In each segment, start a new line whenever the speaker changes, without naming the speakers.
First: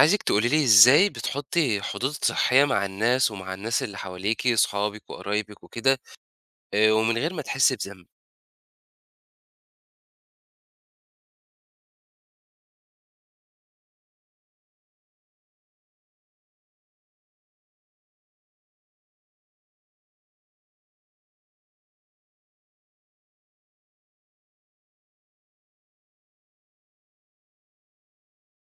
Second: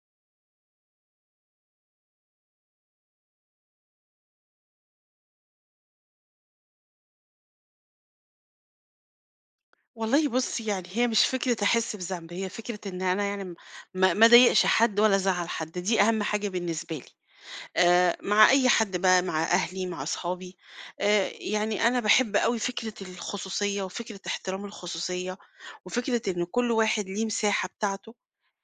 عايزِك تقولي لي إزاي بتحطّي حدود صحية مع الناس ومع الناس اللي حواليكِ، صحابِك وقرايبِك وكده، ومن غير ما تحسّي بذنب؟
والله بُص، يعني هي مش فكرة أحس بذنب، هي فكرة إن أنا يعني م ما ما أضايقش حد ولا أزعّل حد، دي أهم حاجة بالنسبة لي، مع أي حد بقى، مع أهلي، مع أصحابي، يعني أنا باحب أوي فكرة الخصوصية وفكرة احترام الخصوصية، وفكرة إن كل واحد ليه مساحة بتاعته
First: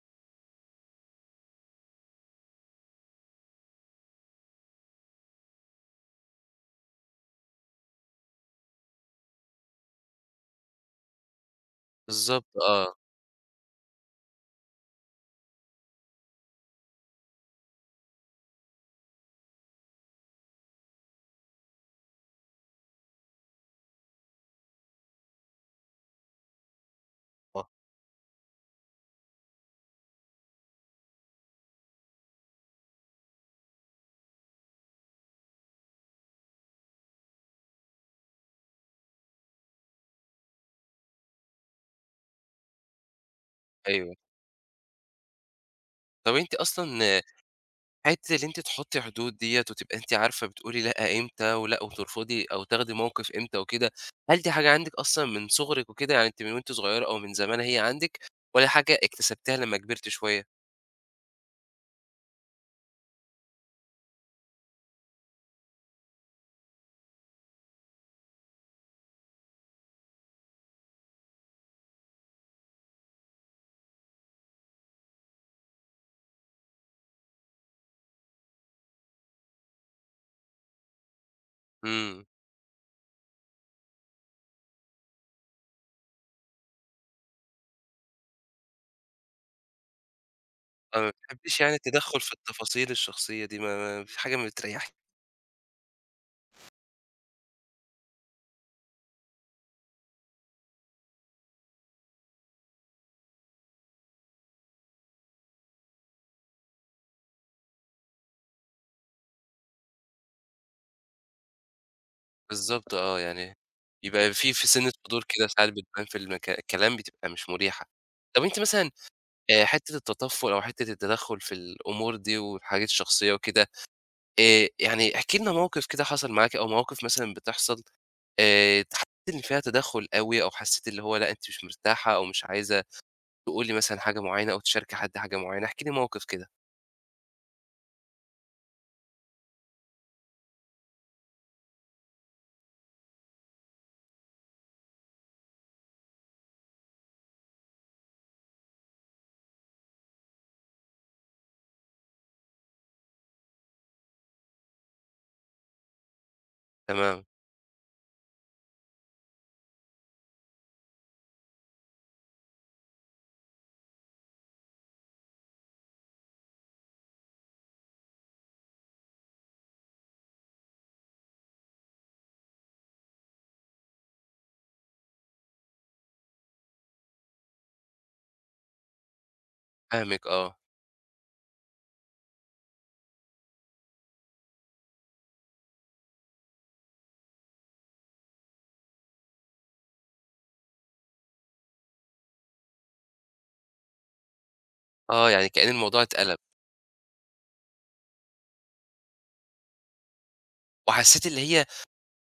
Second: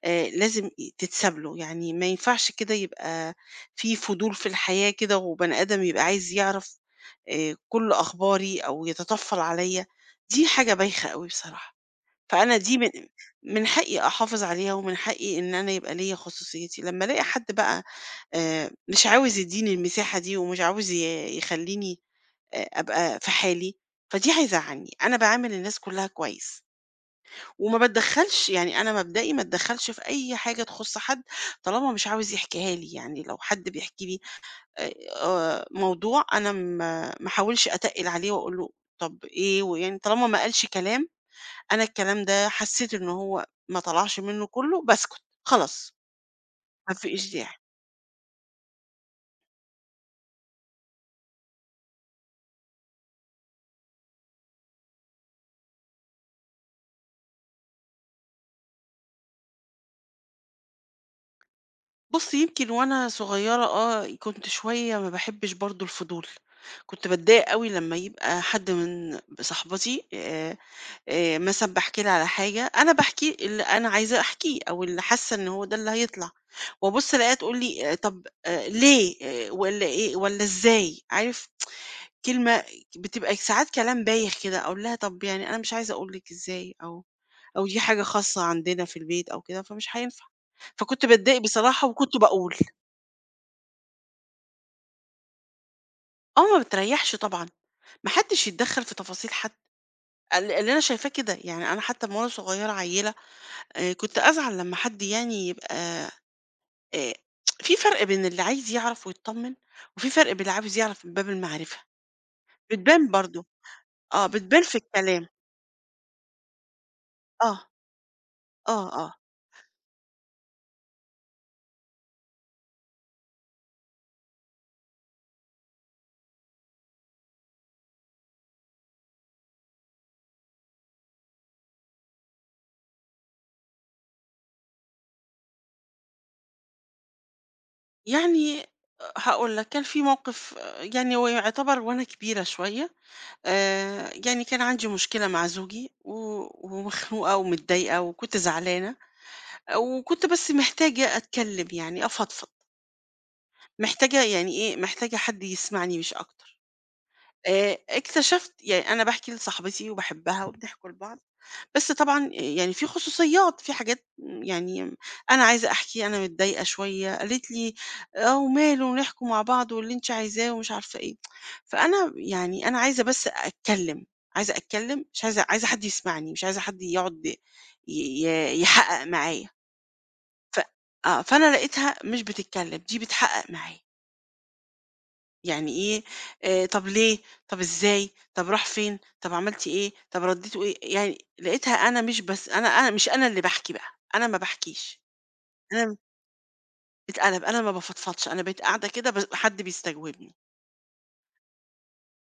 لازم تتساب له، يعني ما ينفعش كده يبقى في فضول في الحياة كده وبني آدم يبقى عايز يعرف كل أخباري أو يتطفّل عليّا، دي حاجة بايخة أوي بصراحة.
بالضبط،
فأنا دي من
آه.
من حقي أحافظ عليها، ومن حقي إن أنا يبقى ليّا خصوصيتي، لمّا ألاقي حد بقى مش عاوز يدّيني المساحة دي، ومش عاوز يخلّيني أبقى في حالي، فدي هيزعّلني. أنا باعامل الناس كلّها كويس،
آه.
وما باتدخّلش، يعني أنا مبدئي ما اتدخّلش في أي حاجة تخُص حد طالما مش عاوز يحكيها لي. يعني لو حد بيحكي لي موضوع، أنا ما احاولش أتقِّل عليه وأقول له طَب إيه، ويعني طالما ما قالش كلام أنا الكلام ده حسيت إن هو ما
أيوه.
طلعش منه كله، باسكت خلاص،
طب أنتِ
ما
أصلًا،
فيش داعي.
حتّة اللي أنتِ تحطّي حدود ديّة وتبقى أنتِ عارفة بتقولي لأ إمتى ولأ وترفضي أو تاخدي موقف إمتى وكده، هل دي حاجة عندِك أصلًا من صغرِك وكده؟ يعني أنتِ من وأنتِ صغيرة أو من زمان هي عندِك والّا حاجة اكتسبتيها لمّا كبرتِ شوية؟
بُص، يمكن وأنا صغيرة آه، كنت شوية ما باحبش برضه الفضول، كنت باتضايق أوي لمّا يبقى حد من صاحباتي مثلًا باحكي لها على حاجة، أنا باحكي اللي أنا عايزة أحكيه أو اللي حاسة إن هو ده اللي هيطلع، وأبُص ألاقيها تقول لي: آه، "طب ليه والّا إيه والّا إزاي؟" عارف؟
إمم.
كلمة بتبقى ساعات كلام بايخ كده، أقول لها طَب يعني أنا مش عايزة أقول لِك إزاي، أو دي حاجة خاصة عندنا في البيت أو كده، فمش هينفع.
آه،
فكنت
ما
باتضايق
بتحبّيش يعني
بصراحة وكنت
التدخُّل في
باقول.
التفاصيل الشخصية دي، ما فيش حاجة ما بتريّحكِ؟
آه، ما بتريّحش طبعًا، ما حدّش يتدخّل في تفاصيل حد. اللي أنا شايفاه كده، يعني أنا حتّى أمّا وأنا صغيّرة عيّلة كنت أزعل لمّا حد يعني يبقى آآ في فرق بين اللي عايز يعرف ويتطمّن، وفي فرق بين اللي عاوز يعرف من باب المعرفة،
بالضبط،
بتبان
آه.
برضه.
يعني
آه،
يبقى في
بتبان
في
في
سِنّة فضول
الكلام.
كده ساعات بتبان في الكلام بتبقى مش
آه،
مريحة. طب أنتِ
آه،
مثلًا،
آه.
حتّة التطفُّل أو حتّة التدخُّل في الأمور دي والحاجات الشخصية وكده، يعني احكي لنا موقف كده حصل معاكِ أو مواقف مثلًا بتحصل، حسّيتِ إن فيها تدخُّل أوي أو حسّيتِ اللي هو لأ، أنتِ مش مرتاحة أو مش عايزة تقولي مثلًا حاجة معيّنة أو تشاركي حد حاجة معيّنة، احكي لي موقف كده.
يعني آه، هاقول لك. كان في موقف آه، يعني هو يعتبر وأنا كبيرة شوية. يعني كان عندي مشكلة مع زوجي، و ومخنوقة ومتضايقة وكنت زعلانة، وكنت بس محتاجة أتكلم، يعني أفضفض، محتاجة يعني إيه، محتاجة حد يسمعني مش أكتر.
تمام.
اكتشفت، يعني أنا باحكي لصاحبتي وباحبها وبنحكوا لبعض بس طبعًا يعني في خصوصيات، في حاجات يعني أنا عايزة أحكي أنا متضايقة شوية، قالت لي: "آه، وماله ونحكوا مع بعض واللي أنتِ عايزاه." ومش عارفة إيه. فأنا يعني أنا عايزة بس أتكلّم، عايزة أتكلّم، مش عايزة حد يسمعني، مش عايزة حد يقعد ي ي يحقق معايا.
فاهمِك، آه.
ف آه، فأنا لقيتها مش بتتكلّم، دي بتحقق معايا. يعني إيه طب ليه، طب إزاي، طب راح فين، طب عملتِ إيه، طب ردّيته إيه، يعني لقيتها أنا مش بس أنا مش أنا اللي باحكي بقى، أنا ما باحكيش،
آه، يعني كإن
أنا
الموضوع اتقلب.
باتقلب، أنا ما بافضفضش، أنا بقيت قاعدة كده حد بيستجوبني.
وحسّيتِ اللي هي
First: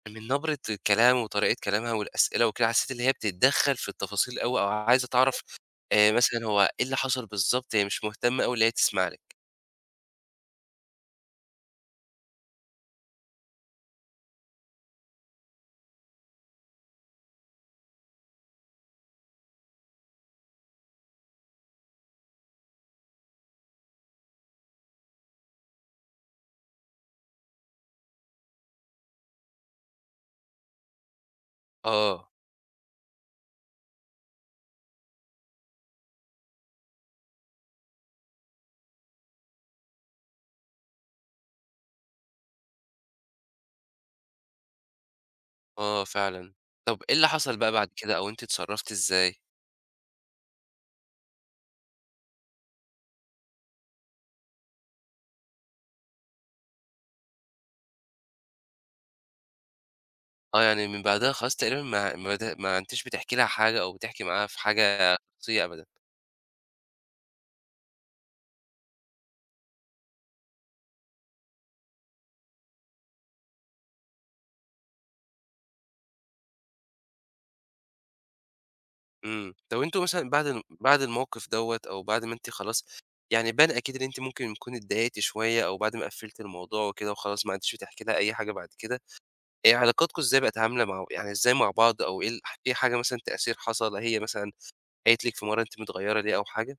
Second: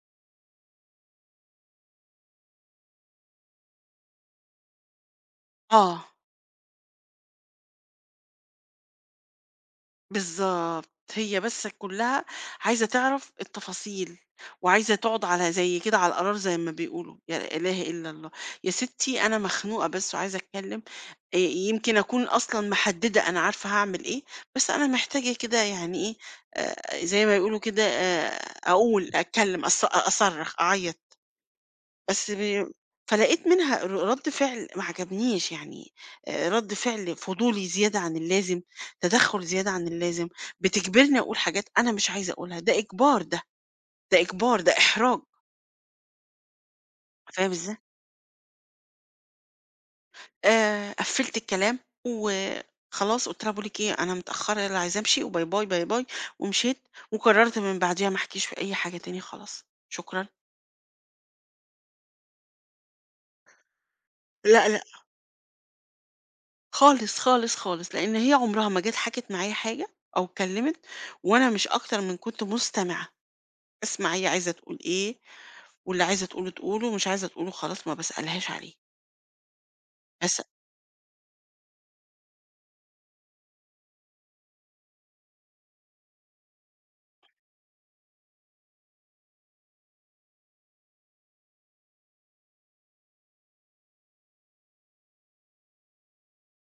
من نبرة الكلام وطريقة كلامها والأسئلة وكده، حسّيت اللي هي بتتدخّل في التفاصيل أوي أو عايزة تعرف
آه.
مثلًا هو إيه اللي حصل بالضبط، هي مش مهتمة أوي اللي هي تسمع لِك.
بالضبط، هي بس كلّها عايزة تعرف التفاصيل، وعايزة تقعد على زي كده على القرار زي ما بيقولوا، يا لا إله إلا الله، يا ستي أنا مخنوقة بس وعايزة أتكلّم. يمكن أكون أصلًا محددة أنا عارفة هاعمل إيه، بس أنا محتاجة كده يعني إيه، زي ما يقولوا كده أقول، أتكلّم، أصرّخ، أعيّط. بس
آه.
ب فلقيت منها رَد فعل ما عجبنيش، يعني رَد فعل فضولي زيادة عن اللازم، تدخُّل زيادة عن اللازم، بتجبرني أقول حاجات أنا مش عايزة أقولها، ده إجبار ده، ده إجبار، ده إحراج،
آه فعلًا. طَب إيه اللي
فاهم
حصل بقى
إزاي؟
بعد كده أو أنتِ اتصرّفتِ إزاي؟
قفّلت الكلام وخلاص قُلت لها: "باقول لِك إيه، أنا متأخّرة يالّا عايزة أمشي وباي، باي، باي، باي." ومشيت وقرّرت من بعديها ما أحكيش في أي حاجة تاني خلاص، شكرًا.
آه، يعني من بعدها خلاص تقريبًا ما أنتيش بتحكي لها حاجة أو بتحكي معاها في
لأ، لأ.
حاجة شخصية أبدًا.
خالص، خالص، خالص، لإن هي عمرها ما جات حكت معايا حاجة أو اتكلمت، وأنا مش أكتر من كنت مستمعة، أسمع هي عايزة تقول إيه، واللي عايزة تقوله تقوله، مش عايزة تقوله خلاص ما باسألهاش عليه.
إمم. طَب أنتم مثلًا
بس
بعد بعد الموقف دوّة أو بعد ما أنتِ خلاص، يعني بان أكيد إن أنتِ ممكن تكوني اتضايقتِ شوية أو بعد ما قفّلتِ الموضوع وكده وخلاص ما عدتيش بتحكي لها أي حاجة بعد كده، علاقاتكم إزاي بقت عاملة مع، يعني إزاي مع بعض، أو إيه إيه حاجة مثلًا تأثير حصل، هي مثلًا قالت لِك في مرّة أنتِ متغيّرة ليه أو حاجة؟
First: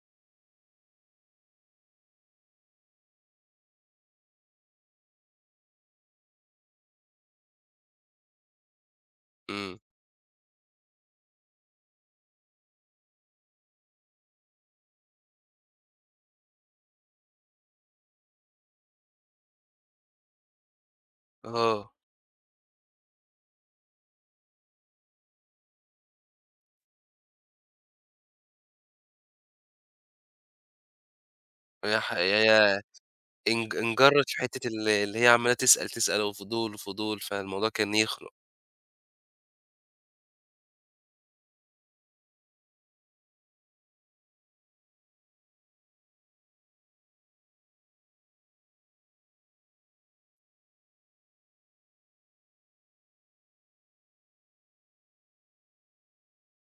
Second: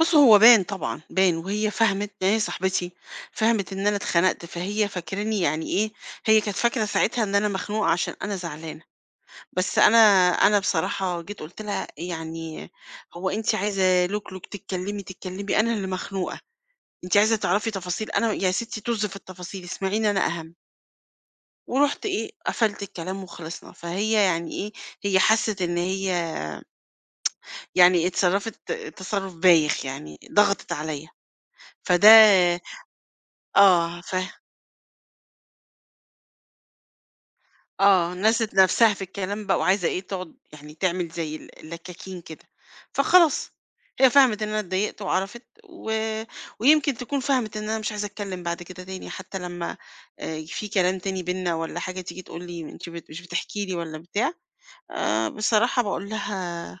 بُص، هو بان طبعًا، بان وهي فهمِت إن هي صاحبتي، فهمِت إن أنا اتخنقت، فهي فاكراني يعني إيه، هي كانت فاكرة ساعتها إن أنا مخنوقة عشان أنا زعلانة،
إمم.
بس أنا بصراحة جيت قُلت لها يعني هو أنتِ عايزة لُك، لُك، تتكلمي، تتكلمي، أنا اللي مخنوقة. أنتِ عايزة تعرفي تفاصيل، أنا يا ستي طز في التفاصيل، اسمعيني أنا أهم.
آه.
ورُحت إيه، قفلت الكلام وخلصنا، فهي يعني إيه، هي حَسِّت إن هي يعني اتصرّفت تصرُّف بايخ يعني، ضغطت عليّا،
يا
فده
ياه!
آه، ف
انجرّت في حتّة اللي هي عمّالة تسأل، تسأل وفضول، وفضول، فالموضوع كان
آه،
يخنق.
نسيت نفسها في الكلام بقى وعايزة إيه، تقعد يعني تعمل زي اللكاكين كده، فخلاص هي فهمت إن أنا اتضايقت وعرفت و ويمكن تكون فهمت إن أنا مش عايزة أتكلم بعد كده تاني، حتى لمّا في كلام تاني بيننا والّا حاجة تيجي تقول لي أنتِ مش بتحكي لي والّا بتاع، بصراحة باقول لها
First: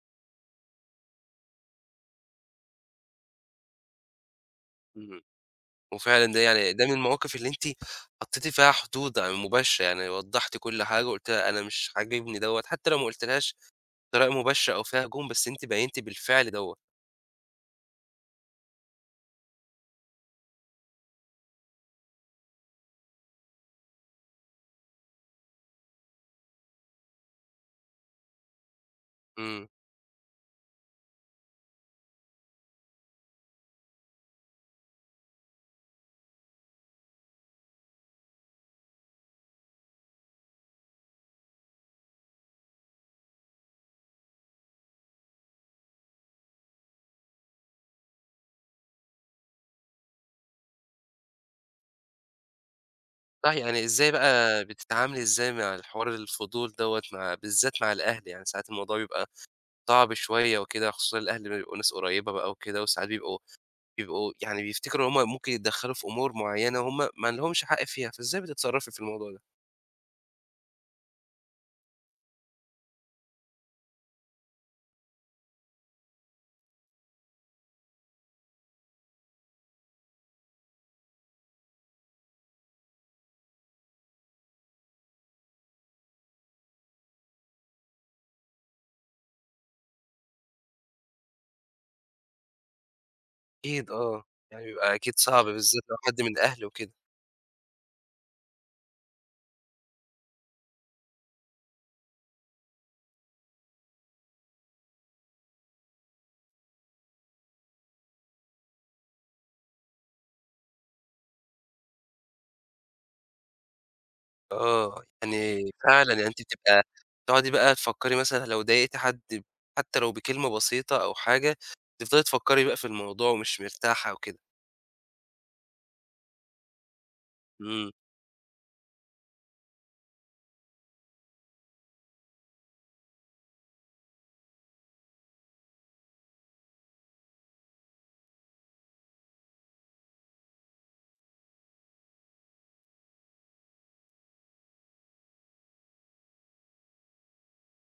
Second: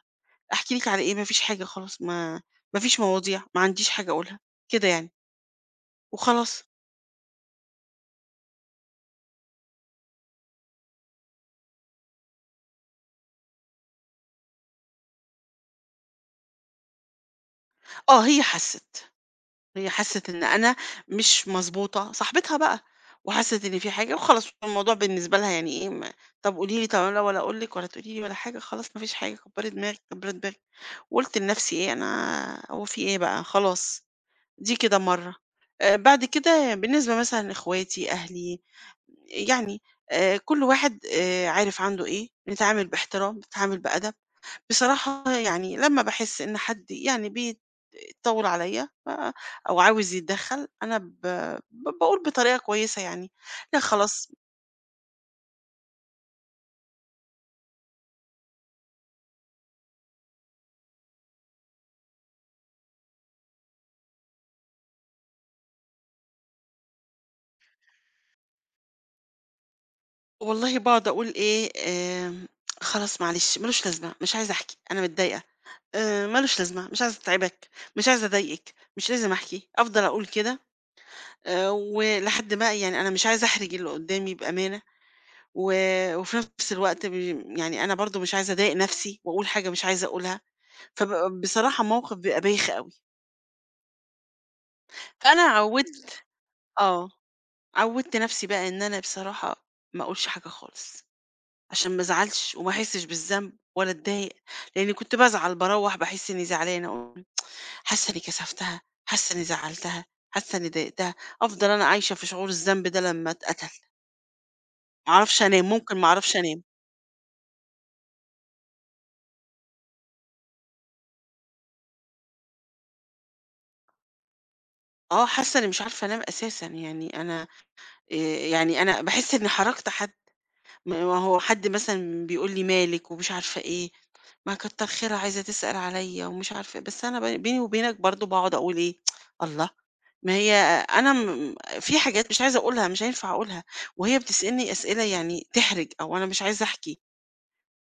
أحكي لِك على إيه، ما فيش حاجة خلاص ما فيش مواضيع، ما عنديش حاجة أقولها، كده يعني
إمم. وفعلًا ده
وخلاص.
يعني ده من المواقف اللي أنتِ حطّيتِ فيها حدود مباشرة، يعني وضّحتِ كل حاجة وقُلتِ لها أنا مش عاجبني دوّة، حتّى لو ما قُلتيلهاش بطريقة مباشرة أو فيها هجوم، بس أنتِ بيّنتِ بالفعل دوّة.
آه، هي حَسِّت. هي حسِّت إن أنا مش مضبوطة، صاحبتها بقى، وحسِّت إن في حاجة وخلاص الموضوع بالنسبة لها يعني إيه ما طب قولي لي، طب أنا ولا أقول لِك ولا تقولي لي ولا حاجة، خلاص ما فيش حاجة،
إمم.
كبّري دماغِك، كبّري دماغِك. وقُلت لنفسي إيه أنا، هو في إيه بقى خلاص، دي كده مرّة. بعد كده بالنسبة مثلًا لإخواتي، أهلي، يعني كل واحد عارف عنده إيه، نتعامل باحترام، نتعامل بأدب. بصراحة يعني لمّا باحس إن حد يعني بيطوّل عليَّ آآ، أو عاوز يتدخّل، أنا ب ب باقول بطريقة كويسة يعني،
صح،
لأ
يعني إزاي
خلاص،
بقى بتتعاملي، إزاي مع الحوار الفضول دوّة، مع بالذات مع الأهل؟ يعني ساعات الموضوع بيبقى صعب شوية وكده، خصوصًا الأهل بيبقوا ناس قريبة بقى وكده، وساعات بيبقوا يعني بيفتكروا إن هُم ممكن يتدخّلوا في أمور معيّنة هُم ما لهمش حق فيها، فإزاي بتتصرّفي في الموضوع ده؟
والله باقعد أقول إيه، خلاص معلش ما لوش لازمة، مش عايزة أحكي، أنا متضايقة، ما لوش لازمة، مش عايزة أتعبك، مش عايزة أضايقِك، مش لازم أحكي، أفضل أقول كده، ولحد ما يعني أنا مش عايزة أحرج اللي قدّامي بأمانة، و وفي نفس الوقت يعني أنا برضه مش عايزة أضايق نفسي وأقول حاجة مش عايزة أقولها. بصراحة موقف بيبقى بايخ أوي،
أكيد، آه. يعني بيبقى أكيد
فأنا
صعب بالذات لو حد من الأهل وكده.
آه، عوّدت نَفْسي بقى إن أنا بصراحة ما أقولش حاجة خالص، عشان ما أزعلش وما أحسّش بالذنب ولا أتضايق، لإنّي كنت بازعل باروّح باحس إنّي زعلانة، أقول حاسّة إنّي كسفتها، حاسّة إنّي زعّلتها، حاسّة إنّي ضايقتها، أفضل أنا عايشة في شعور الذنب ده لمّا أتقتل،
آه،
ما أعرفش أنام،
يعني
ممكن ما
فعلًا يعني
أعرفش
أنتِ
أنام.
بتبقى تقعدي بقى تفكّري مثلًا لو ضايقتِ حد حتى لو بكلمة بسيطة أو حاجة، تفضلي تفكّري بقى في الموضوع ومش مرتاحة وكده.
آه، حاسّة إنّي مش عارفة أنام أساسًا، يعني أنا
إمم.
آآ يعني أنا باحس إنّي حرجت حد. ما هو حد مثلًا بيقول لي مالِك ومش عارفة إيه، ما كتّر خيرها عايزة تسأل عليَّ ومش عارفة إيه، بس أنا بيني وبينك برضه باقعد أقول إيه، الله! ما هي أنا م في حاجات مش عايزة أقولها، مش هينفع أقولها، وهي بتسألني أسئلة يعني تحرج أو أنا مش عايزة أحكي،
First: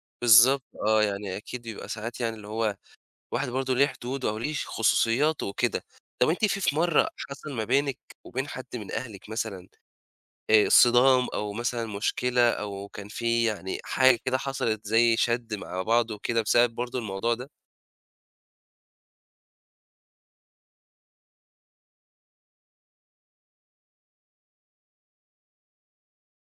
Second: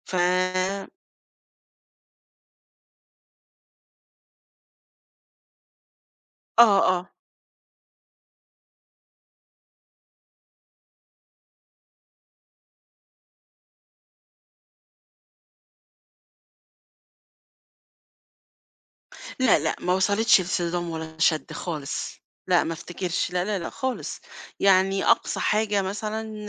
ف
بالضبط، آه. يعني أكيد بيبقى ساعات يعني اللي هو الواحد برضه ليه حدوده أو ليه خصوصياته وكده. طَب أنتِ في
آه، آه.
مرّة حصل ما بينِك وبين حد من أهلِك مثلًا، صِدام أو مثلًا مشكلة أو كان في يعني حاجة كده حصلت زي شَد مع بعض وكده بسبب برضه الموضوع ده؟
لأ، لأ، ما وصلتش لصدام ولا شَد خالص، لأ ما افتكرش، لا، لا، لأ خالص. يعني أقصى حاجة مثلًا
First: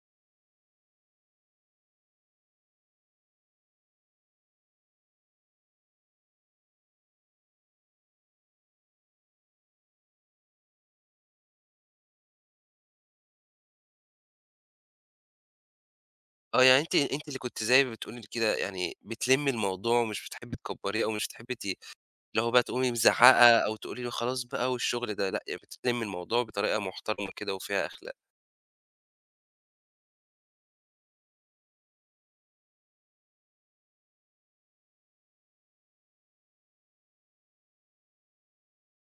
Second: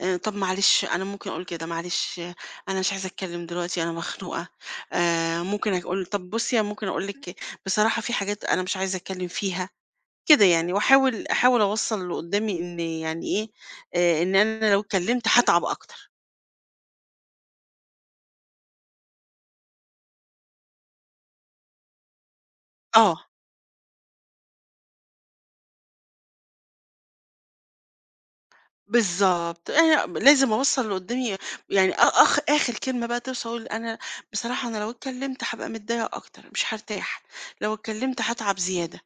طَب معلش أنا ممكن أقول كده، معلش آه، أنا مش عايزة أتكلم دلوقتي أنا مخنوقة، ممكن أقول طَب بُصّي أنا ممكن أقول لِك بصراحة في حاجات أنا مش عايزة أتكلم فيها، كده يعني، واحاول أحاول أوصّل للي قدّامي إن يعني إيه، إن أنا لو اتكلمت هاتعب أكتر.
آه، يعني أنتِ اللي كنتِ زي ما بتقولي كده، يعني بتلمّي الموضوع ومش بتحبّي تكبّريه أو مش بتحبّي اللي هو بقى تقومي
آه.
مزعّقة أو تقولي له خلاص بقى والشغل ده لأ، يعني بتلمّي الموضوع بطريقة محترمة كده وفيها أخلاق.
بالضبط، أنا لازم أوصّل اللي قُدّامي يعني أ أخ آخر كلمة بقى توصل أقول أنا بصراحة أنا لو اتكلّمت هابقى متضايقة أكتر، مش هارتاح، لو اتكلّمت هاتعب زيادة،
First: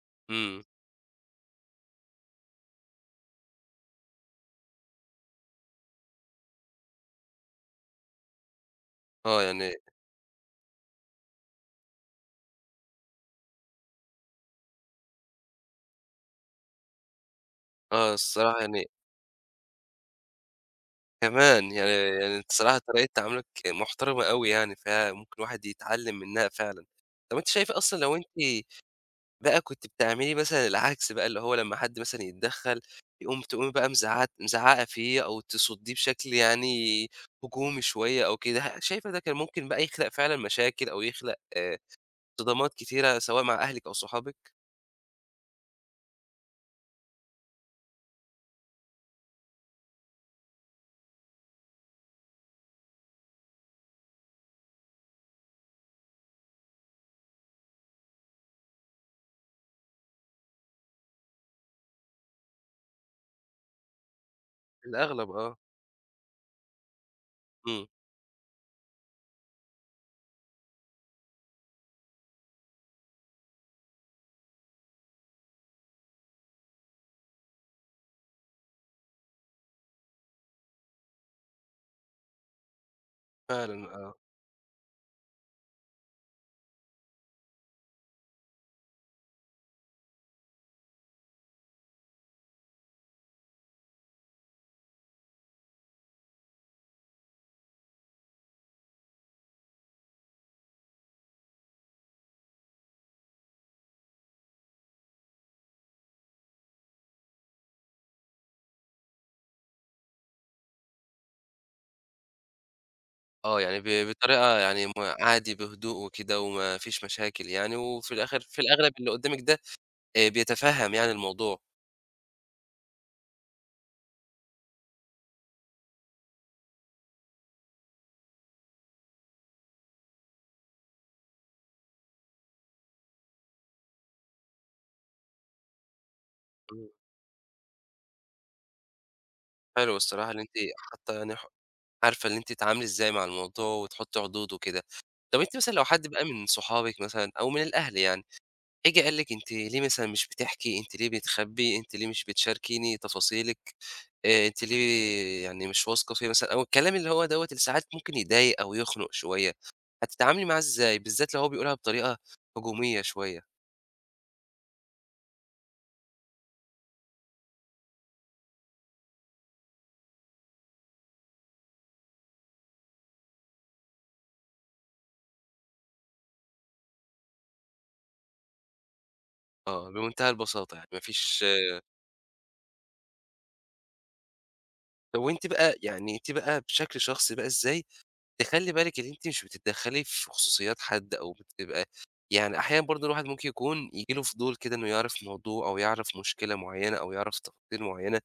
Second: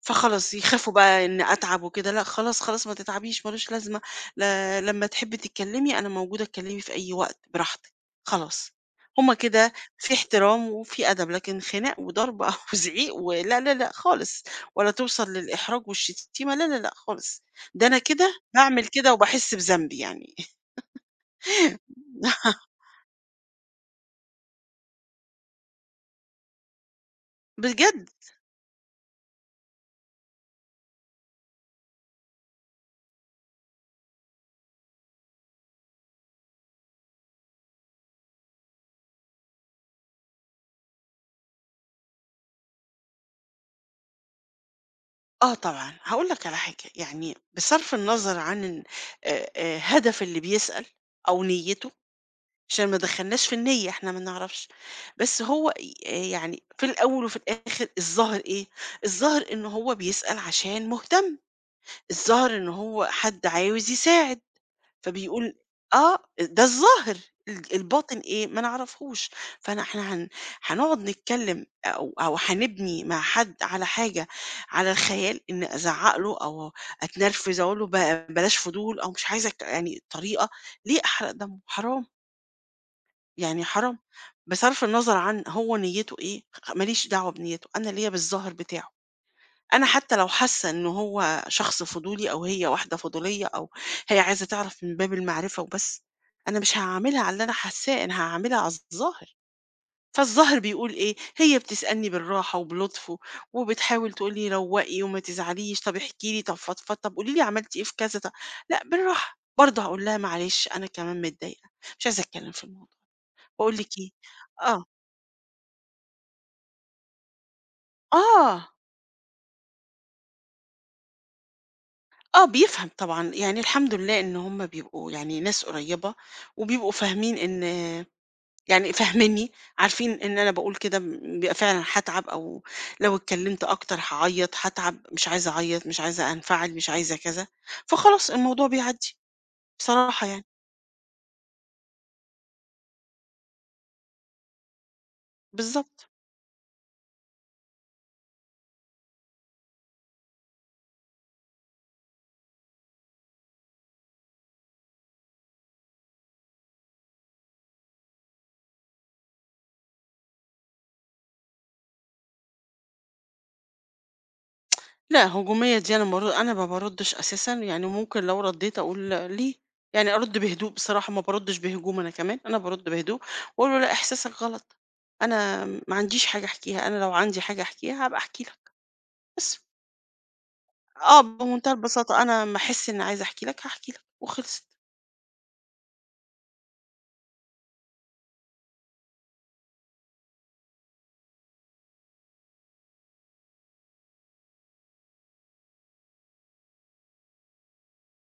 فخلاص
إمم.
يخافوا بقى إني أتعب وكده، لأ خلاص، خلاص ما تتعبيش، ما لوش لازمة، لا لمّا تحبّي تتكلّمي أنا موجودة اتكلّمي في أي وقت براحتك، خلاص، هم
آه،
كده
يعني
في احترام وفي أدب، لكن خناق وضرب أو زعيق ولا، لا، لأ خالص، ولا توصل للإحراج والشتيمة، لا، لا، لأ خالص، ده أنا
آه،
كده
الصراحة
باعمل
يعني
كده وباحس بذنب يعني
كمان، يعني أنتِ الصراحة طريقة تعاملك محترمة أوي يعني، فممكن الواحد يتعلم منها فعلًا. طب أنتِ شايفة أصلًا
بجد،
لو أنتِ بقى كنتِ بتعملي مثلًا العكس بقى، اللي هو لمّا حد مثلًا يتدخّل، يقوم تقومي بقى مزعقة فيه أو تصُدّيه بشكل يعني هجومي شوية أو كده، شايفة ده كان ممكن بقى يخلق فعلًا مشاكل أو يخلق، صدامات كتيرة سواء مع أهلِك أو صحابِك؟
آه طبعًا، هاقول لك على حاجة، يعني بصرف النظر عن ال هدف اللي بيسأل أو نيّته، عشان ما دخلناش في النيّة إحنا ما نعرفش، بس هو ي آه، يعني في الأول وفي الآخر الظاهر إيه، الظاهر إن هو بيسأل عشان مهتم، الظاهر إن هو حد عاوز يساعد.
الأغلب،
فبيقول
آه.
آه، ده الظاهر، ال
إمم.
الباطن إيه؟ ما نعرفهوش، فأنا إحنا هنقعد نتكلم أو هنبني مع حد على حاجة على الخيال إني أزعّق له، أو أتنرفز أقول له بلاش فضول، أو مش عايزة يعني طريقة، ليه أحرق دمه؟ حرام، يعني
فعلًا،
حرام،
آه.
بصرف النظر عن هو نيته إيه، ماليش دعوة بنيته، أنا ليّا بالظاهر بتاعه. أنا حتى لو حاسة إن هو شخص فضولي أو هي واحدة فضولية أو هي عايزة تعرف من باب المعرفة وبس، أنا مش هاعاملها على اللي أنا حاساه، أنا هاعاملها على الظاهر، فالظاهر بيقول إيه؟ هي بتسألني بالراحة وبلطف وبتحاول تقول لي روقي وما تزعليش، طب احكي لي، طب فضفض، طب قولي لي عملتي إيه في كذا، طب لأ بالراحة، برضه هاقول لها معلش أنا كمان متضايقة، مش عايزة أتكلم في الموضوع،
آه،
باقول
يعني
لِك إيه،
بطريقة
آه،
يعني عادي بهدوء وكده وما فيش مشاكل يعني، وفي الآخر في
آه.
الأغلب اللي قدّامِك ده، بيتفهم يعني الموضوع.
آه، بيفهم طبعًا، يعني الحمد لله إن هُم بيبقوا يعني ناس قريّبة، وبيبقوا فاهمين إن يعني فاهمينّي، عارفين إن أنا باقول كده بيبقى فعلًا هاتعب، أو لو اتكلّمت أكتر هاعيّط، هاتعب، مش عايزة أعيّط، مش عايزة أنفعل،
إمم.
مش عايزة كذا، فخلاص الموضوع بيعدّي
حلو
بصراحة
الصراحة اللي
يعني.
أنتِ حاطة يعني عارفة اللي أنتِ تتعاملي إزاي مع الموضوع وتحطّي حدود وكده. طب أنتِ مثلًا لو حد
بالضبط.
بقى من صحابِك مثلًا أو من الأهل يعني، جِه قال لِك أنتِ ليه مثلًا مش بتحكي، أنتِ ليه بتخبّي، أنتِ ليه مش بتشاركيني تفاصيلِك؟ أنتِ ليه يعني مش واثقة فيّا مثلًا، أو الكلام اللي هو دوّة اللي ساعات ممكن يضايق أو يخنق شوية، هتتعاملي معاه إزاي؟ بالذات لو هو بيقولها بطريقة هجومية شوية.
لأ، هجومية دي أنا ما باردّش أساسًا، يعني ممكن لو ردّيت أقول ليه؟ يعني أرُد بهدوء بصراحة، ما باردّش بهجوم أنا كمان، أنا بارُد بهدوء وأقول له: "لأ، إحساسك غلط، أنا ما عنديش حاجة أحكيها، أنا لو عندي حاجة أحكيها هابقى أحكي لك." بس،
آه، بمنتهى البساطة يعني ما
آه،
فيش.
بمنتهى البساطة، أنا أمّا أحس إنّي عايزة أحكي لك هاحكي لك وخلصت.
طب وأنتِ بقى يعني أنتِ بقى بشكل شخصي بقى، إزاي تخلّي بالِك إن أنتِ مش بتتدخلي في خصوصيات حد؟ أو بتبقى يعني أحيانًا برضه الواحد ممكن يكون ييجي له فضول كده إنه يعرف موضوع أو يعرف مشكلة معيّنة أو يعرف تفاصيل معيّنة،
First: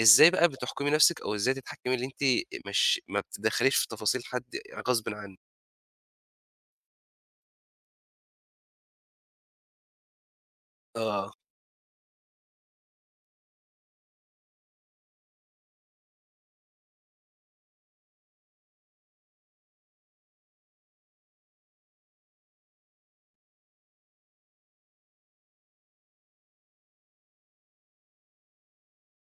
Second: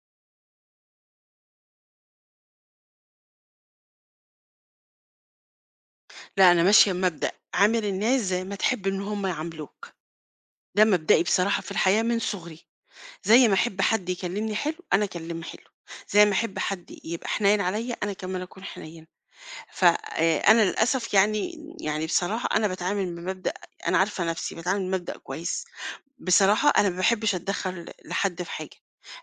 إزاي بقى بتحكمي نفسِك أو إزاي تتحكمي إن أنتِ مش ما بتتدخليش في تفاصيل حد غصبٍ عنِّك؟
لأ، أنا ماشية بمبدأ عامل الناس زي ما تحب إن هم يعاملوك، ده مبدئي
آه.
بصراحة في الحياة من صغري. زي ما أحب حد يكلمني حلو، أنا أكلمه حلو، زي ما أحب حد يبقى حنين عليَّ، أنا كمان أكون حنينة. ف أنا للأسف يعني بصراحة أنا باتعامل بمبدأ أنا عارفة نفسي، باتعامل بمبدأ كويس. بصراحة أنا ما باحبش أتدخّل لحد في حاجة،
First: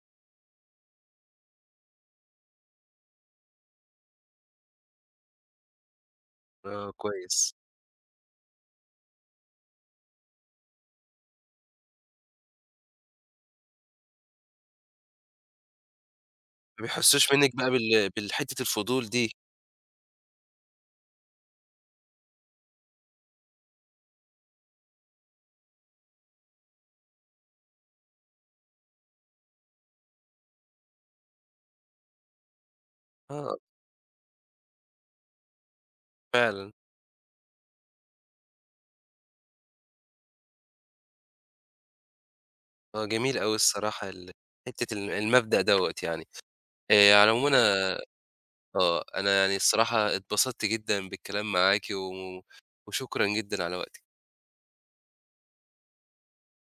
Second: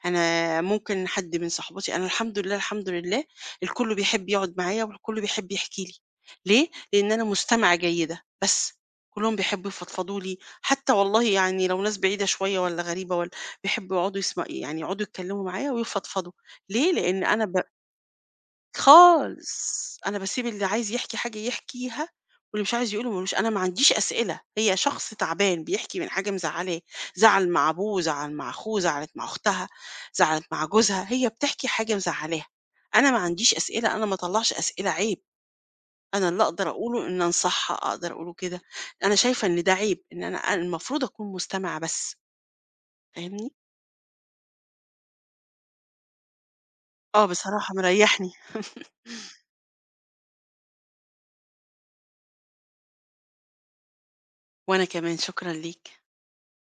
أنا ممكن حد من صاحباتي أنا الحمد لله، الحمد لله الكل بيحب يقعد معايا والكل بيحب يحكي لي، ليه؟
آه
لإن أنا
كويس.
مستمعة جيدة بس، كلّهم بيحبوا يفضفضوا لي، حتى والله يعني لو ناس بعيدة شوية والّا غريبة والّا بيحبوا يقعدوا يعني يقعدوا يتكلّموا معايا ويفضفضوا،
ما
ليه؟ لإن
بيحسّوش
أنا
منِّك بقى بالحتّة الفضول دي.
خالص، أنا باسيب اللي عايز يحكي حاجة يحكيها، واللي مش عايز يقوله مالوش، أنا ما عنديش أسئلة، هي شخص تعبان بيحكي من حاجة مزعّلاه، زعل مع أبوه، زعل مع أخوه، زعلت مع أختها، زعلت مع جوزها، هي بتحكي حاجة مزعّلاها، أنا ما عنديش
آه
أسئلة، أنا ما اطلّعش أسئلة عيب، أنا اللي أقدر
فعلًا.
أقوله إن أنصحها، أقدر أقوله كده، أنا شايفة إن ده عيب، إن أنا المفروض أكون مستمعة بس،
آه جميل
فاهمني؟
أوي الصراحة حتّة المبدأ دوّة يعني.
آه،
على العموم أنا،
بصراحة مريّحني.
آه، أنا يعني الصراحة اتبسطت جدًا بالكلام معاكِ، و وشكرًا جدًا على وقتِك.
وأنا كمان، شكرًا ليك.